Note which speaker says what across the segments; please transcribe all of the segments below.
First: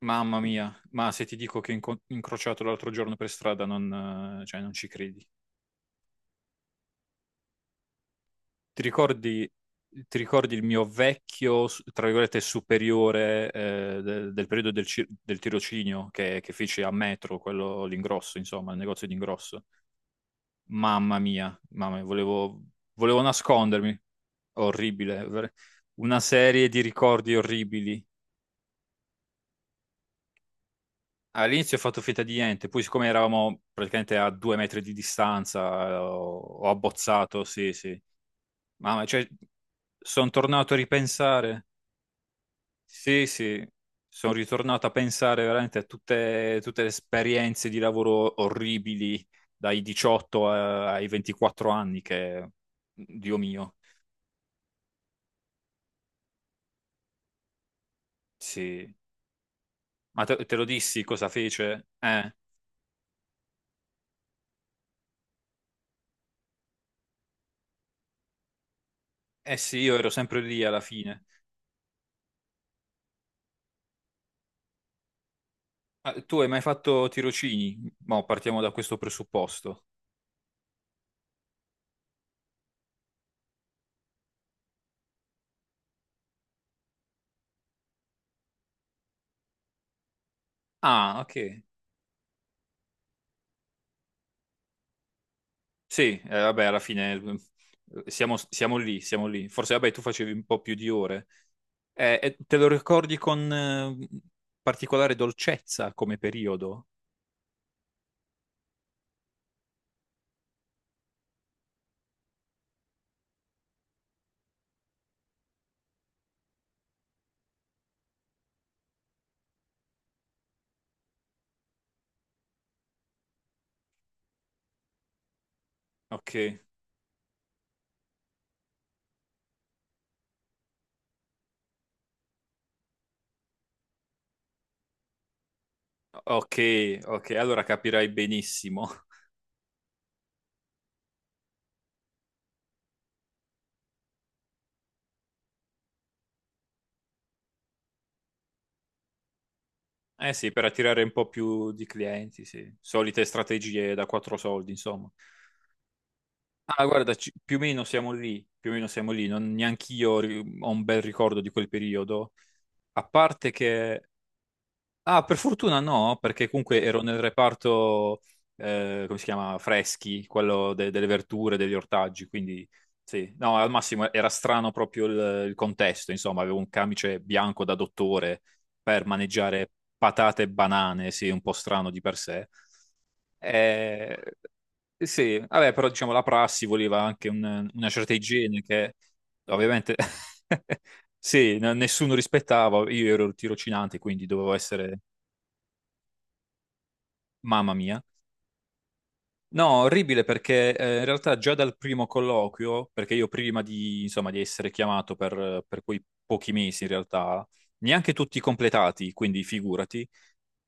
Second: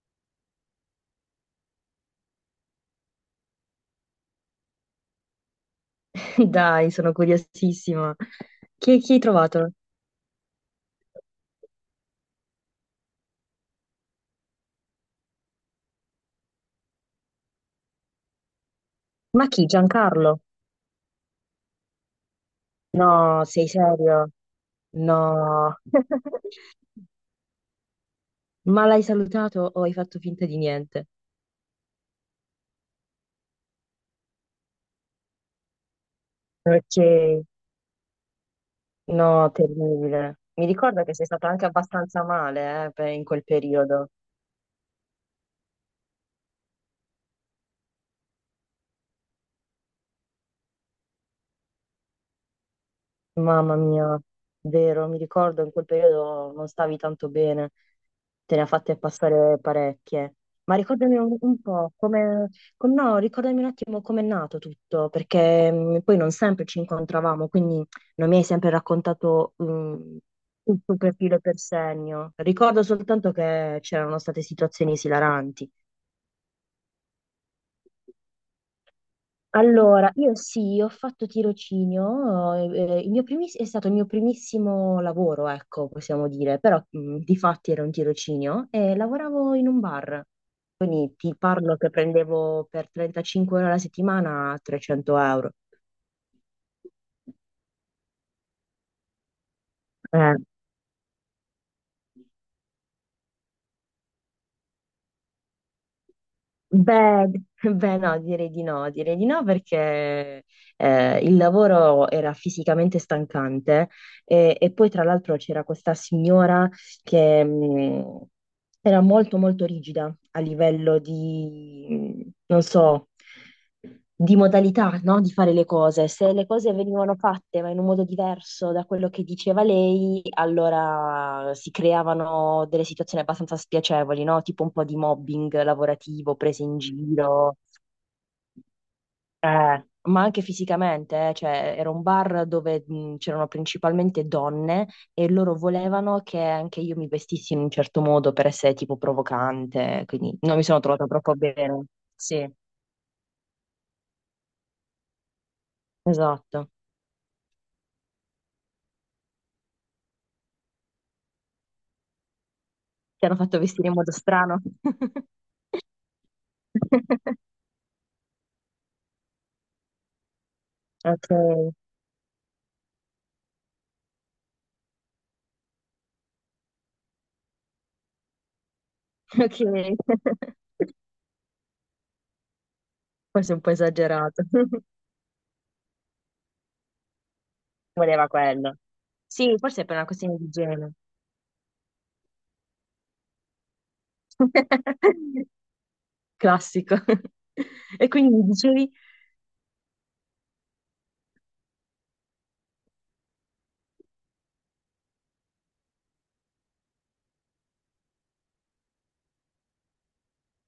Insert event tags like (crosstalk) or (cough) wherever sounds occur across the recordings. Speaker 1: Mamma mia, ma se ti dico che ho incrociato l'altro giorno per strada, non ci credi.
Speaker 2: (laughs) Dai, sono curiosissima.
Speaker 1: Ti
Speaker 2: Chi hai
Speaker 1: ricordi,
Speaker 2: trovato?
Speaker 1: ti ricordi il mio vecchio, tra virgolette, superiore del periodo del, del tirocinio che feci a Metro, quello l'ingrosso, insomma, il negozio di
Speaker 2: Ma chi?
Speaker 1: ingrosso?
Speaker 2: Giancarlo?
Speaker 1: Mamma mia, volevo
Speaker 2: No, sei
Speaker 1: nascondermi.
Speaker 2: serio?
Speaker 1: Orribile,
Speaker 2: No.
Speaker 1: una serie
Speaker 2: (laughs)
Speaker 1: di ricordi orribili.
Speaker 2: Ma l'hai salutato o hai fatto finta di niente?
Speaker 1: All'inizio ho fatto finta di niente, poi siccome eravamo praticamente a due metri di distanza, ho
Speaker 2: Ok,
Speaker 1: abbozzato, sì, sì. Ma cioè,
Speaker 2: no,
Speaker 1: sono
Speaker 2: terribile. Mi
Speaker 1: tornato a
Speaker 2: ricordo che sei stato anche
Speaker 1: ripensare,
Speaker 2: abbastanza male, in
Speaker 1: sì,
Speaker 2: quel
Speaker 1: sì,
Speaker 2: periodo.
Speaker 1: sono ritornato a pensare veramente a tutte le esperienze di lavoro orribili dai 18 ai 24 anni che Dio
Speaker 2: Mamma
Speaker 1: mio,
Speaker 2: mia, vero, mi ricordo in quel periodo non stavi tanto bene, te ne ha
Speaker 1: sì.
Speaker 2: fatte passare
Speaker 1: Ma
Speaker 2: parecchie.
Speaker 1: te lo
Speaker 2: Ma
Speaker 1: dissi
Speaker 2: ricordami
Speaker 1: cosa
Speaker 2: un
Speaker 1: fece?
Speaker 2: po'
Speaker 1: Eh,
Speaker 2: come, com- no, Ricordami un attimo com'è nato tutto, perché poi non sempre ci incontravamo, quindi non mi hai sempre raccontato
Speaker 1: eh sì, io ero sempre lì alla
Speaker 2: tutto per
Speaker 1: fine.
Speaker 2: filo e per segno. Ricordo soltanto che c'erano state situazioni esilaranti.
Speaker 1: Ah, tu hai mai fatto tirocini? Mo, partiamo da questo presupposto.
Speaker 2: Allora, io sì, ho fatto tirocinio, è stato il mio primissimo lavoro, ecco, possiamo dire, però di fatti era un tirocinio e lavoravo in un bar, quindi
Speaker 1: Ah,
Speaker 2: ti
Speaker 1: ok.
Speaker 2: parlo che prendevo per 35 ore alla settimana 300 euro.
Speaker 1: Sì, vabbè, alla fine siamo lì, siamo lì. Forse, vabbè, tu facevi
Speaker 2: Eh,
Speaker 1: un po' più di ore. E te lo ricordi con particolare dolcezza come periodo?
Speaker 2: Beh, (laughs) beh, no, direi di no, direi di no perché il lavoro era fisicamente stancante e poi tra l'altro c'era questa signora che era molto molto rigida a livello di, non so, di modalità, no? Di fare le cose. Se le
Speaker 1: Ok,
Speaker 2: cose venivano fatte ma in un modo diverso da quello che diceva lei, allora si creavano delle situazioni abbastanza spiacevoli, no? Tipo un po' di mobbing lavorativo,
Speaker 1: ok,
Speaker 2: prese in
Speaker 1: ok,
Speaker 2: giro,
Speaker 1: allora capirai benissimo.
Speaker 2: ma anche fisicamente, eh. Cioè, era un bar dove c'erano principalmente donne e loro volevano che anche io mi vestissi in un certo modo per essere tipo provocante,
Speaker 1: Eh
Speaker 2: quindi
Speaker 1: sì,
Speaker 2: non mi
Speaker 1: per
Speaker 2: sono
Speaker 1: attirare
Speaker 2: trovata
Speaker 1: un po'
Speaker 2: troppo
Speaker 1: più
Speaker 2: bene.
Speaker 1: di clienti,
Speaker 2: Sì,
Speaker 1: sì. Solite strategie da quattro soldi, insomma.
Speaker 2: esatto.
Speaker 1: Ah, guarda, più o meno siamo lì, più o meno siamo lì, non neanch'io ho un bel ricordo di quel periodo, a
Speaker 2: Ti hanno
Speaker 1: parte
Speaker 2: fatto vestire in
Speaker 1: che.
Speaker 2: modo strano?
Speaker 1: Ah, per fortuna no, perché comunque ero nel
Speaker 2: (laughs)
Speaker 1: reparto, come si chiama, freschi, quello delle
Speaker 2: Ok,
Speaker 1: verdure, degli ortaggi, quindi sì, no, al massimo era strano proprio il contesto, insomma, avevo un camice bianco da dottore per
Speaker 2: ok.
Speaker 1: maneggiare patate e
Speaker 2: (laughs)
Speaker 1: banane, sì, un po' strano di per sé.
Speaker 2: Forse un po'
Speaker 1: Eh,
Speaker 2: esagerato. (laughs)
Speaker 1: sì, vabbè, però diciamo la prassi voleva anche una certa
Speaker 2: Voleva
Speaker 1: igiene
Speaker 2: quello.
Speaker 1: che
Speaker 2: Sì, forse è
Speaker 1: ovviamente
Speaker 2: per una questione di
Speaker 1: (laughs)
Speaker 2: igiene.
Speaker 1: sì, nessuno rispettava, io ero il tirocinante, quindi dovevo essere.
Speaker 2: (laughs) Classico. (laughs)
Speaker 1: Mamma mia.
Speaker 2: E quindi mi dicevi?
Speaker 1: No, orribile perché in realtà già dal primo colloquio, perché io prima di, insomma, di essere chiamato per quei pochi mesi in realtà, neanche tutti completati, quindi figurati,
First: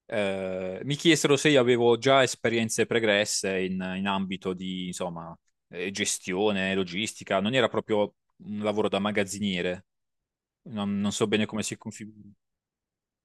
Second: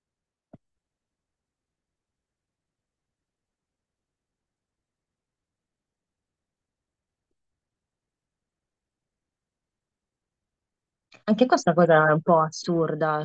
Speaker 1: mi chiesero se io avevo già esperienze pregresse in ambito di, insomma, gestione, logistica, non era proprio un lavoro da magazziniere, non so bene
Speaker 2: Anche
Speaker 1: come
Speaker 2: questa
Speaker 1: si
Speaker 2: cosa è un
Speaker 1: configura.
Speaker 2: po' assurda,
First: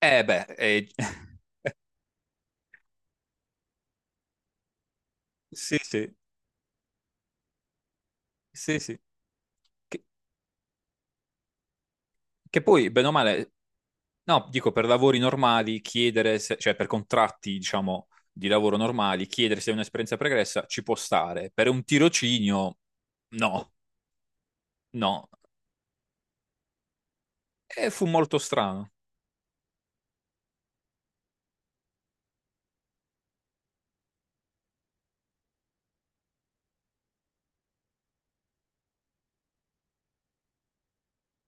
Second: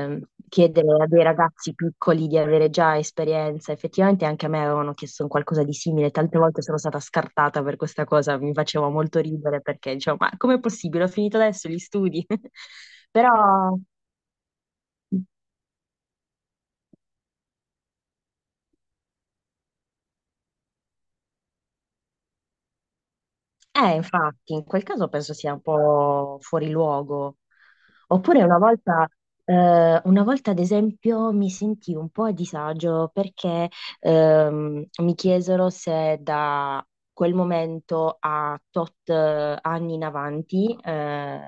Speaker 1: Eh beh,
Speaker 2: chiedere
Speaker 1: (laughs)
Speaker 2: a dei ragazzi piccoli di avere già esperienza. Effettivamente anche a me avevano chiesto un qualcosa di
Speaker 1: Sì,
Speaker 2: simile,
Speaker 1: sì,
Speaker 2: tante volte sono stata scartata per questa cosa, mi
Speaker 1: sì,
Speaker 2: faceva
Speaker 1: sì.
Speaker 2: molto ridere perché
Speaker 1: Che,
Speaker 2: dicevo, ma com'è possibile? Ho finito adesso gli studi. (laughs)
Speaker 1: che poi, bene o male,
Speaker 2: Però
Speaker 1: no, dico per lavori normali, chiedere, cioè per contratti, diciamo, di lavoro normali, chiedere se è un'esperienza pregressa ci può stare. Per un tirocinio, no,
Speaker 2: eh, infatti, in quel caso
Speaker 1: no.
Speaker 2: penso sia un po' fuori luogo.
Speaker 1: E fu molto
Speaker 2: Oppure una
Speaker 1: strano.
Speaker 2: volta, una volta, ad esempio, mi sentii un po' a disagio perché mi chiesero se da quel momento a tot anni in avanti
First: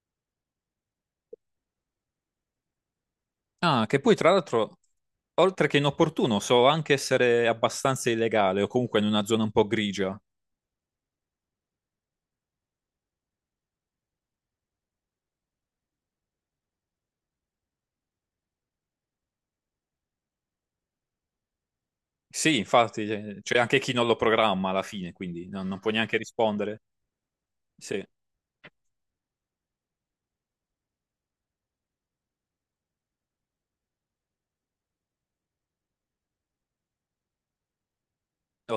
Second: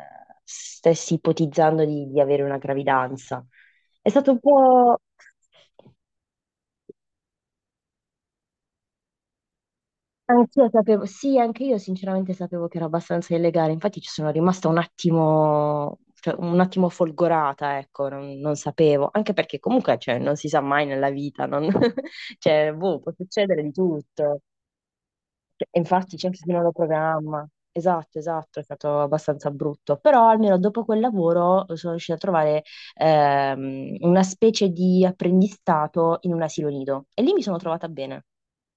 Speaker 2: stessi ipotizzando di avere una gravidanza.
Speaker 1: Ah, che
Speaker 2: È
Speaker 1: poi, tra
Speaker 2: stato un
Speaker 1: l'altro,
Speaker 2: po'...
Speaker 1: oltre che inopportuno, so anche essere abbastanza illegale o comunque in una zona un po' grigia.
Speaker 2: Anch'io sapevo, sì, anche io sinceramente sapevo che era abbastanza illegale, infatti ci sono rimasta un attimo, cioè, un attimo folgorata, ecco, non sapevo, anche perché comunque cioè, non si sa mai nella vita, non- (laughs)
Speaker 1: Sì,
Speaker 2: cioè, boh,
Speaker 1: infatti,
Speaker 2: può
Speaker 1: c'è
Speaker 2: succedere di
Speaker 1: anche chi non lo
Speaker 2: tutto.
Speaker 1: programma alla fine, quindi
Speaker 2: Cioè, e
Speaker 1: non può
Speaker 2: infatti
Speaker 1: neanche
Speaker 2: c'è anche chi non lo
Speaker 1: rispondere.
Speaker 2: programma,
Speaker 1: Sì,
Speaker 2: esatto, esatto, è stato abbastanza brutto, però almeno dopo quel lavoro sono riuscita a trovare una specie di apprendistato in un asilo nido e lì mi sono trovata bene.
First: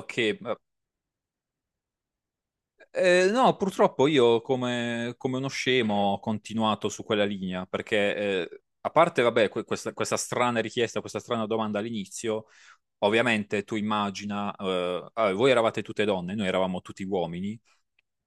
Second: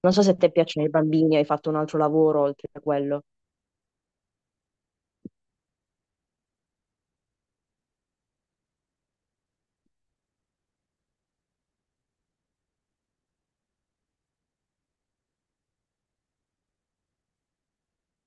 Speaker 2: Non so se a te piacciono i bambini, hai fatto un altro lavoro oltre a quello.
Speaker 1: No, purtroppo io come uno scemo ho continuato su quella linea perché, a parte, vabbè, questa strana richiesta, questa strana domanda all'inizio, ovviamente tu immagina, ah, voi eravate tutte donne, noi eravamo tutti uomini,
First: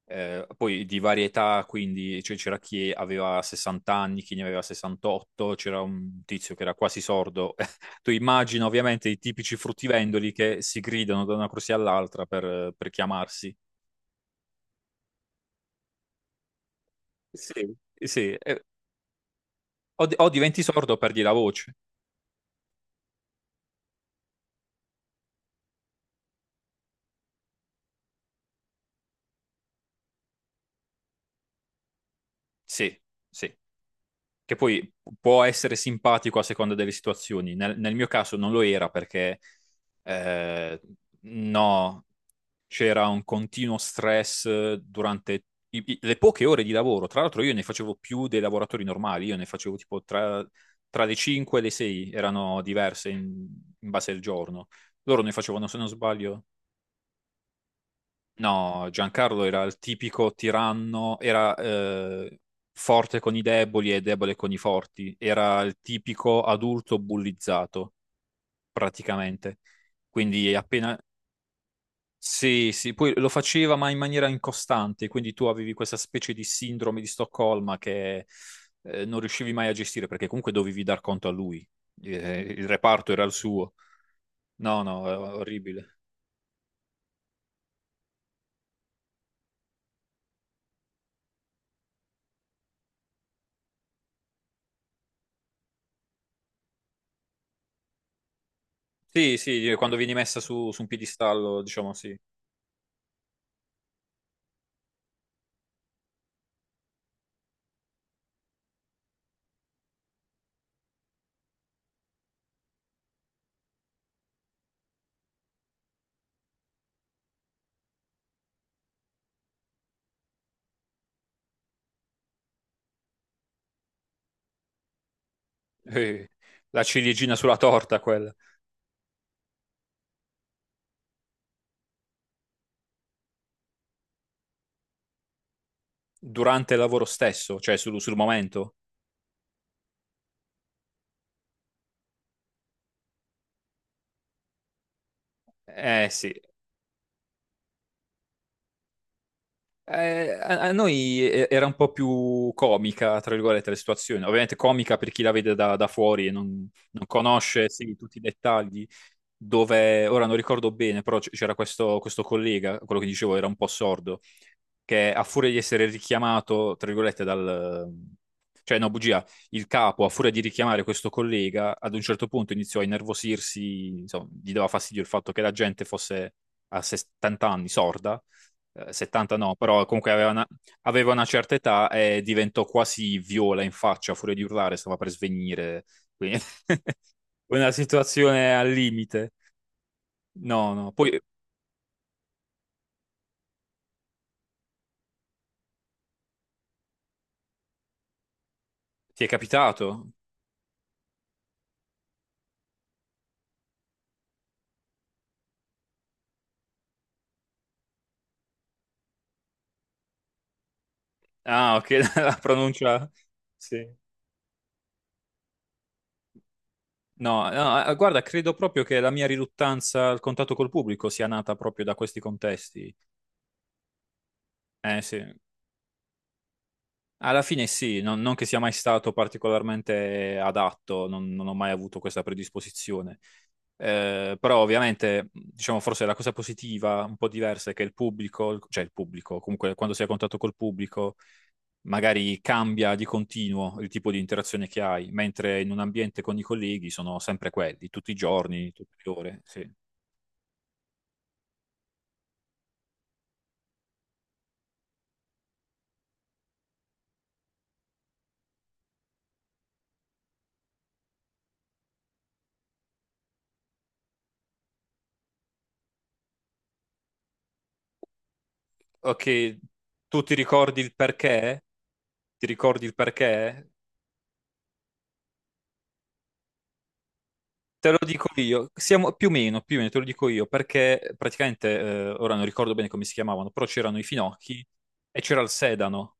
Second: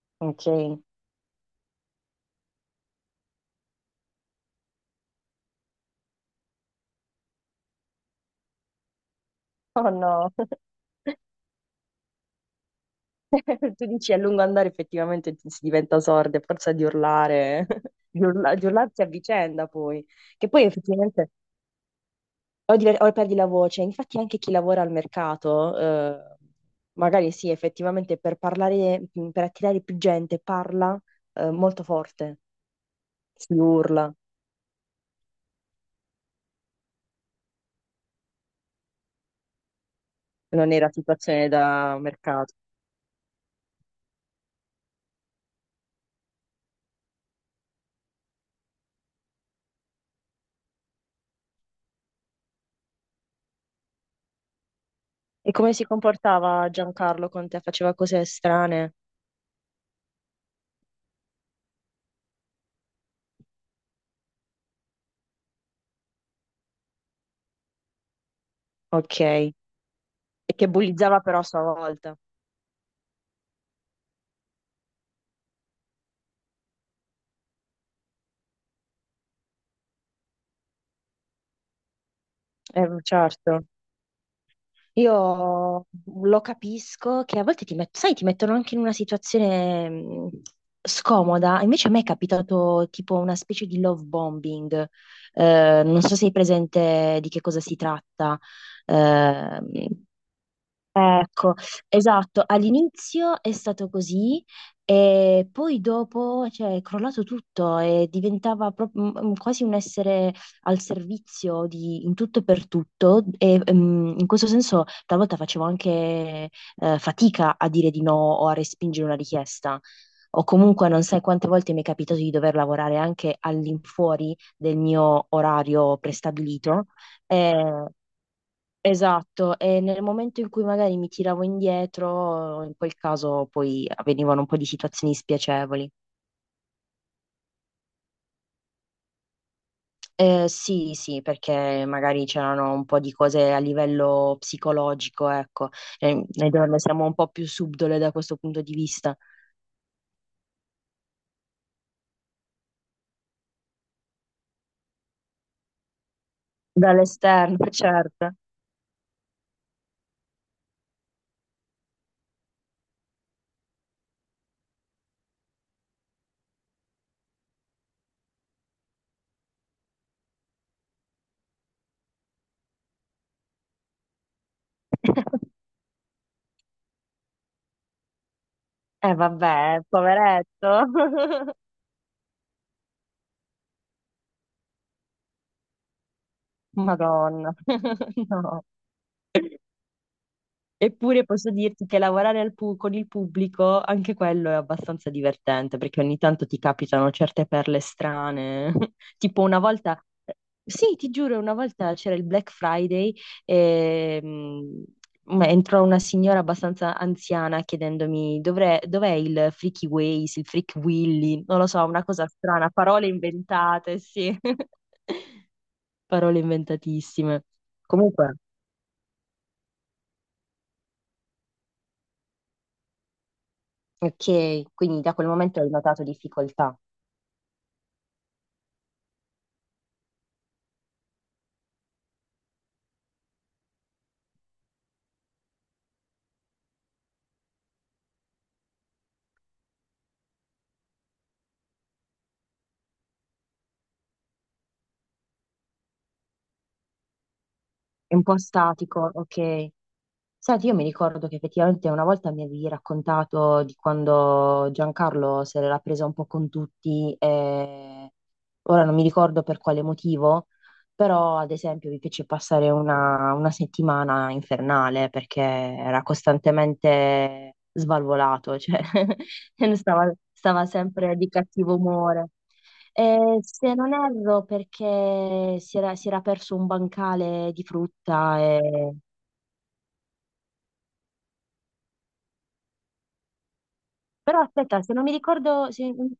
Speaker 2: Ok.
Speaker 1: poi di varietà, quindi cioè, c'era chi aveva 60 anni, chi ne aveva 68, c'era un tizio che era quasi sordo. (laughs) Tu immagina ovviamente i tipici
Speaker 2: Oh no,
Speaker 1: fruttivendoli
Speaker 2: (laughs)
Speaker 1: che si gridano da una corsia all'altra per chiamarsi.
Speaker 2: tu dici a lungo andare effettivamente si diventa sorda, a forza di urlare,
Speaker 1: Sì.
Speaker 2: (laughs)
Speaker 1: Sì,
Speaker 2: di urlarsi a vicenda poi,
Speaker 1: o, o
Speaker 2: che
Speaker 1: diventi
Speaker 2: poi
Speaker 1: sordo o perdi
Speaker 2: effettivamente
Speaker 1: la voce.
Speaker 2: o perdi la voce, infatti anche chi lavora al mercato, magari sì, effettivamente per parlare, per attirare più gente parla, molto forte,
Speaker 1: Sì,
Speaker 2: si
Speaker 1: sì.
Speaker 2: urla,
Speaker 1: Che poi può essere simpatico a seconda delle situazioni. Nel mio caso non lo era perché
Speaker 2: non è
Speaker 1: eh,
Speaker 2: la situazione da
Speaker 1: no,
Speaker 2: mercato.
Speaker 1: c'era un continuo stress durante le poche ore di lavoro. Tra l'altro io ne facevo più dei lavoratori normali, io ne facevo tipo tra le 5 e le 6, erano diverse in base al giorno. Loro ne
Speaker 2: E
Speaker 1: facevano,
Speaker 2: come
Speaker 1: se
Speaker 2: si
Speaker 1: non sbaglio.
Speaker 2: comportava Giancarlo con te? Faceva cose
Speaker 1: No,
Speaker 2: strane?
Speaker 1: Giancarlo era il tipico tiranno, era forte con i deboli e debole con i forti, era il tipico adulto bullizzato,
Speaker 2: Ok. E
Speaker 1: praticamente. Quindi
Speaker 2: che
Speaker 1: appena...
Speaker 2: bullizzava però a sua volta.
Speaker 1: Sì, sì, poi lo faceva ma in maniera incostante, quindi tu avevi questa specie di sindrome di Stoccolma che non riuscivi mai a gestire perché comunque dovevi dar conto a lui. Il reparto era il
Speaker 2: Certo.
Speaker 1: suo. No, no, è
Speaker 2: Io
Speaker 1: orribile.
Speaker 2: lo capisco che a volte sai, ti mettono anche in una situazione scomoda. Invece a me è capitato tipo una specie di love bombing. Non so se hai presente di che cosa si tratta.
Speaker 1: Sì,
Speaker 2: Eh,
Speaker 1: sì, quando vieni messa su un
Speaker 2: Ecco,
Speaker 1: piedistallo, diciamo sì.
Speaker 2: esatto, all'inizio è stato così e poi dopo, cioè, è crollato tutto e diventava proprio quasi un essere al servizio di in tutto e per tutto e in questo senso talvolta facevo anche fatica a dire di no o a respingere una richiesta. O comunque non sai quante volte mi è capitato di dover lavorare anche all'infuori del mio orario
Speaker 1: Eh, la
Speaker 2: prestabilito.
Speaker 1: ciliegina sulla
Speaker 2: Eh,
Speaker 1: torta quella,
Speaker 2: esatto, e nel momento in cui magari mi tiravo indietro, in quel caso poi avvenivano un po' di situazioni spiacevoli.
Speaker 1: durante il lavoro stesso, cioè sul momento.
Speaker 2: Sì, sì, perché magari c'erano un po' di cose a livello psicologico, ecco,
Speaker 1: Eh
Speaker 2: eh,
Speaker 1: sì,
Speaker 2: noi donne siamo un po' più subdole da questo punto di vista,
Speaker 1: eh, a noi era un po' più comica, tra virgolette, la situazione. Ovviamente comica per chi la vede da fuori e non
Speaker 2: dall'esterno,
Speaker 1: conosce sì, tutti i
Speaker 2: certo.
Speaker 1: dettagli, dove, ora non ricordo bene, però questo collega, quello che dicevo era un po' sordo, che a furia di essere richiamato, tra virgolette, dal... Cioè, no, bugia, il capo, a furia di richiamare questo collega, ad un certo punto iniziò a innervosirsi, insomma, gli dava fastidio il fatto che la
Speaker 2: (laughs)
Speaker 1: gente fosse a 70 anni sorda,
Speaker 2: Eh
Speaker 1: 70 no,
Speaker 2: vabbè,
Speaker 1: però comunque
Speaker 2: poveretto.
Speaker 1: aveva una
Speaker 2: (laughs)
Speaker 1: certa età e diventò quasi viola in faccia, a furia di urlare, stava per svenire, quindi (laughs)
Speaker 2: Madonna,
Speaker 1: una
Speaker 2: (laughs)
Speaker 1: situazione
Speaker 2: no.
Speaker 1: al limite. No, no, poi
Speaker 2: Eppure posso dirti che lavorare con il pubblico, anche quello è abbastanza divertente, perché ogni tanto ti capitano certe perle strane. (laughs)
Speaker 1: ti è
Speaker 2: Tipo una volta,
Speaker 1: capitato?
Speaker 2: sì, ti giuro, una volta c'era il Black Friday e entrò una signora abbastanza anziana chiedendomi "Dov'è il Freaky Ways, il Freak Willy?" Non lo
Speaker 1: Ah,
Speaker 2: so,
Speaker 1: ok,
Speaker 2: una
Speaker 1: (laughs)
Speaker 2: cosa
Speaker 1: la
Speaker 2: strana, parole
Speaker 1: pronuncia... Sì.
Speaker 2: inventate, sì, (laughs) parole inventatissime.
Speaker 1: No, no, guarda,
Speaker 2: Comunque,
Speaker 1: credo proprio che la mia riluttanza al contatto col pubblico sia nata proprio da questi contesti.
Speaker 2: ok, quindi
Speaker 1: Eh
Speaker 2: da
Speaker 1: sì,
Speaker 2: quel momento hai notato difficoltà.
Speaker 1: alla fine sì, non che sia mai stato particolarmente adatto, non ho mai avuto questa predisposizione. Però ovviamente, diciamo, forse la cosa positiva, un po' diversa, è che il pubblico, cioè il pubblico, comunque quando sei a contatto col pubblico, magari cambia di continuo il tipo di interazione che hai, mentre in un ambiente con i colleghi sono sempre quelli, tutti
Speaker 2: È
Speaker 1: i
Speaker 2: un po'
Speaker 1: giorni, tutte
Speaker 2: statico,
Speaker 1: le ore, sì.
Speaker 2: okay. Senti, io mi ricordo che effettivamente una volta mi avevi raccontato di quando Giancarlo se l'era presa un po' con tutti, e ora non mi ricordo per quale motivo, però ad esempio vi fece passare una settimana infernale perché era costantemente svalvolato, cioè
Speaker 1: Ok,
Speaker 2: (laughs) stava,
Speaker 1: tu ti
Speaker 2: stava
Speaker 1: ricordi il
Speaker 2: sempre di
Speaker 1: perché?
Speaker 2: cattivo umore.
Speaker 1: Ti ricordi il perché?
Speaker 2: Se non erro, perché si era perso un bancale di
Speaker 1: Te lo dico
Speaker 2: frutta
Speaker 1: io,
Speaker 2: e
Speaker 1: siamo più o meno te lo dico io, perché praticamente, ora non ricordo bene come si chiamavano, però c'erano i
Speaker 2: però
Speaker 1: finocchi
Speaker 2: aspetta, se non mi
Speaker 1: e c'era il
Speaker 2: ricordo, se-
Speaker 1: sedano.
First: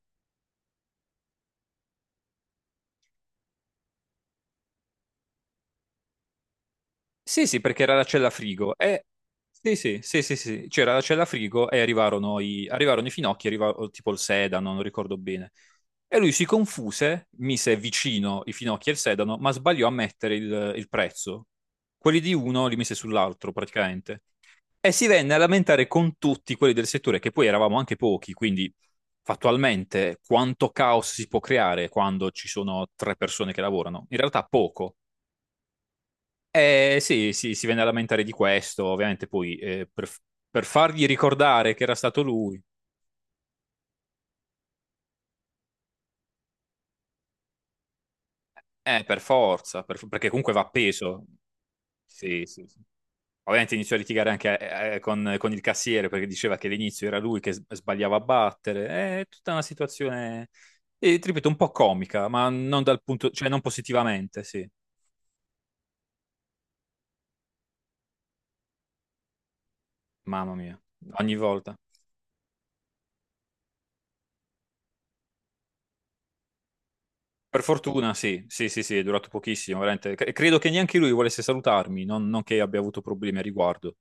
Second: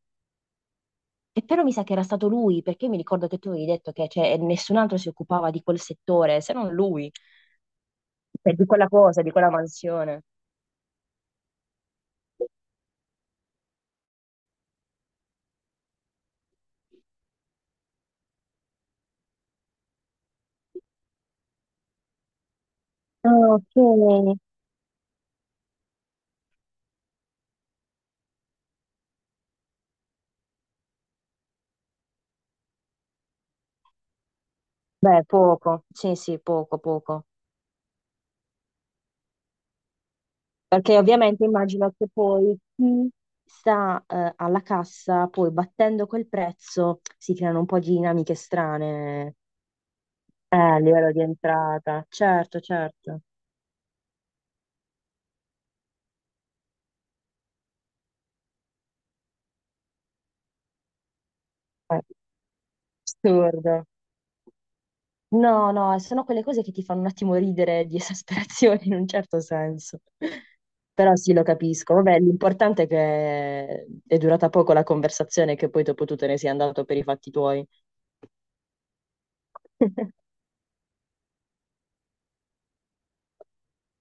Speaker 2: e però mi sa che era stato lui, perché mi ricordo che tu avevi detto che cioè, nessun altro si occupava di quel settore, se non lui,
Speaker 1: Sì, sì, perché era la cella
Speaker 2: cioè, di
Speaker 1: frigo.
Speaker 2: quella
Speaker 1: E...
Speaker 2: cosa, di quella
Speaker 1: Sì, sì,
Speaker 2: mansione.
Speaker 1: sì, sì, sì, c'era la cella frigo e arrivarono i finocchi, arrivò tipo il sedano, non ricordo bene. E lui si confuse, mise vicino i finocchi e il sedano, ma sbagliò a mettere il prezzo. Quelli di uno li mise
Speaker 2: Ah,
Speaker 1: sull'altro, praticamente.
Speaker 2: ok.
Speaker 1: E si venne a lamentare con tutti quelli del settore, che poi eravamo anche pochi, quindi fattualmente quanto caos si può creare quando ci sono tre persone che lavorano? In realtà poco.
Speaker 2: Beh, poco, sì, sì, poco, poco.
Speaker 1: Sì, sì, si venne a lamentare di questo, ovviamente poi per
Speaker 2: Perché
Speaker 1: fargli
Speaker 2: ovviamente
Speaker 1: ricordare che
Speaker 2: immagino
Speaker 1: era
Speaker 2: che
Speaker 1: stato
Speaker 2: poi
Speaker 1: lui,
Speaker 2: chi sta alla cassa, poi battendo quel prezzo, si creano un po' di dinamiche
Speaker 1: per
Speaker 2: strane
Speaker 1: forza, perché comunque va
Speaker 2: a livello di
Speaker 1: appeso.
Speaker 2: entrata.
Speaker 1: Sì,
Speaker 2: Certo,
Speaker 1: sì, sì.
Speaker 2: certo.
Speaker 1: Ovviamente iniziò a litigare anche con il cassiere perché diceva che all'inizio era lui che sbagliava a battere. È tutta una situazione, ti ripeto, un po'
Speaker 2: Eh,
Speaker 1: comica, ma non dal punto, cioè non
Speaker 2: assurdo.
Speaker 1: positivamente, sì.
Speaker 2: No, no, sono quelle cose che ti fanno un attimo ridere di esasperazione in un certo senso.
Speaker 1: Mamma mia,
Speaker 2: Però sì,
Speaker 1: ogni
Speaker 2: lo
Speaker 1: volta.
Speaker 2: capisco. Vabbè, l'importante è che è durata poco la conversazione e che poi dopo tu te ne sei andato per i fatti
Speaker 1: Per
Speaker 2: tuoi.
Speaker 1: fortuna, sì, sì, sì, sì, è durato pochissimo, veramente.
Speaker 2: (laughs)
Speaker 1: Credo che neanche lui volesse salutarmi, non che abbia avuto problemi a riguardo.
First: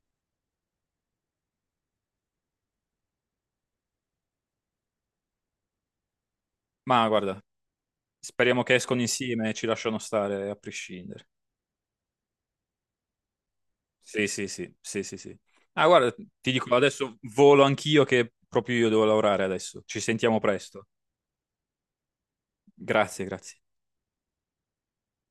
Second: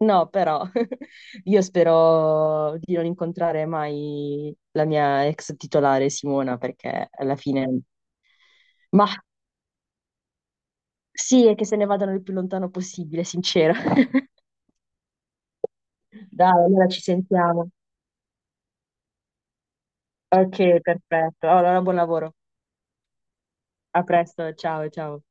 Speaker 2: No, però (laughs) io spero di non incontrare mai la mia ex titolare Simona
Speaker 1: Ma
Speaker 2: perché alla
Speaker 1: guarda,
Speaker 2: fine...
Speaker 1: speriamo che escono
Speaker 2: Ma
Speaker 1: insieme e ci lasciano stare a prescindere.
Speaker 2: sì, è che se ne vadano il più lontano possibile, sincero.
Speaker 1: Sì,
Speaker 2: (laughs)
Speaker 1: sì, sì, sì, sì, sì. Ah, guarda, ti
Speaker 2: Dai,
Speaker 1: dico,
Speaker 2: allora ci
Speaker 1: adesso volo
Speaker 2: sentiamo.
Speaker 1: anch'io che proprio io devo lavorare adesso. Ci sentiamo
Speaker 2: Ok,
Speaker 1: presto.
Speaker 2: perfetto. Allora, buon lavoro.
Speaker 1: Grazie, grazie.
Speaker 2: A presto, ciao ciao.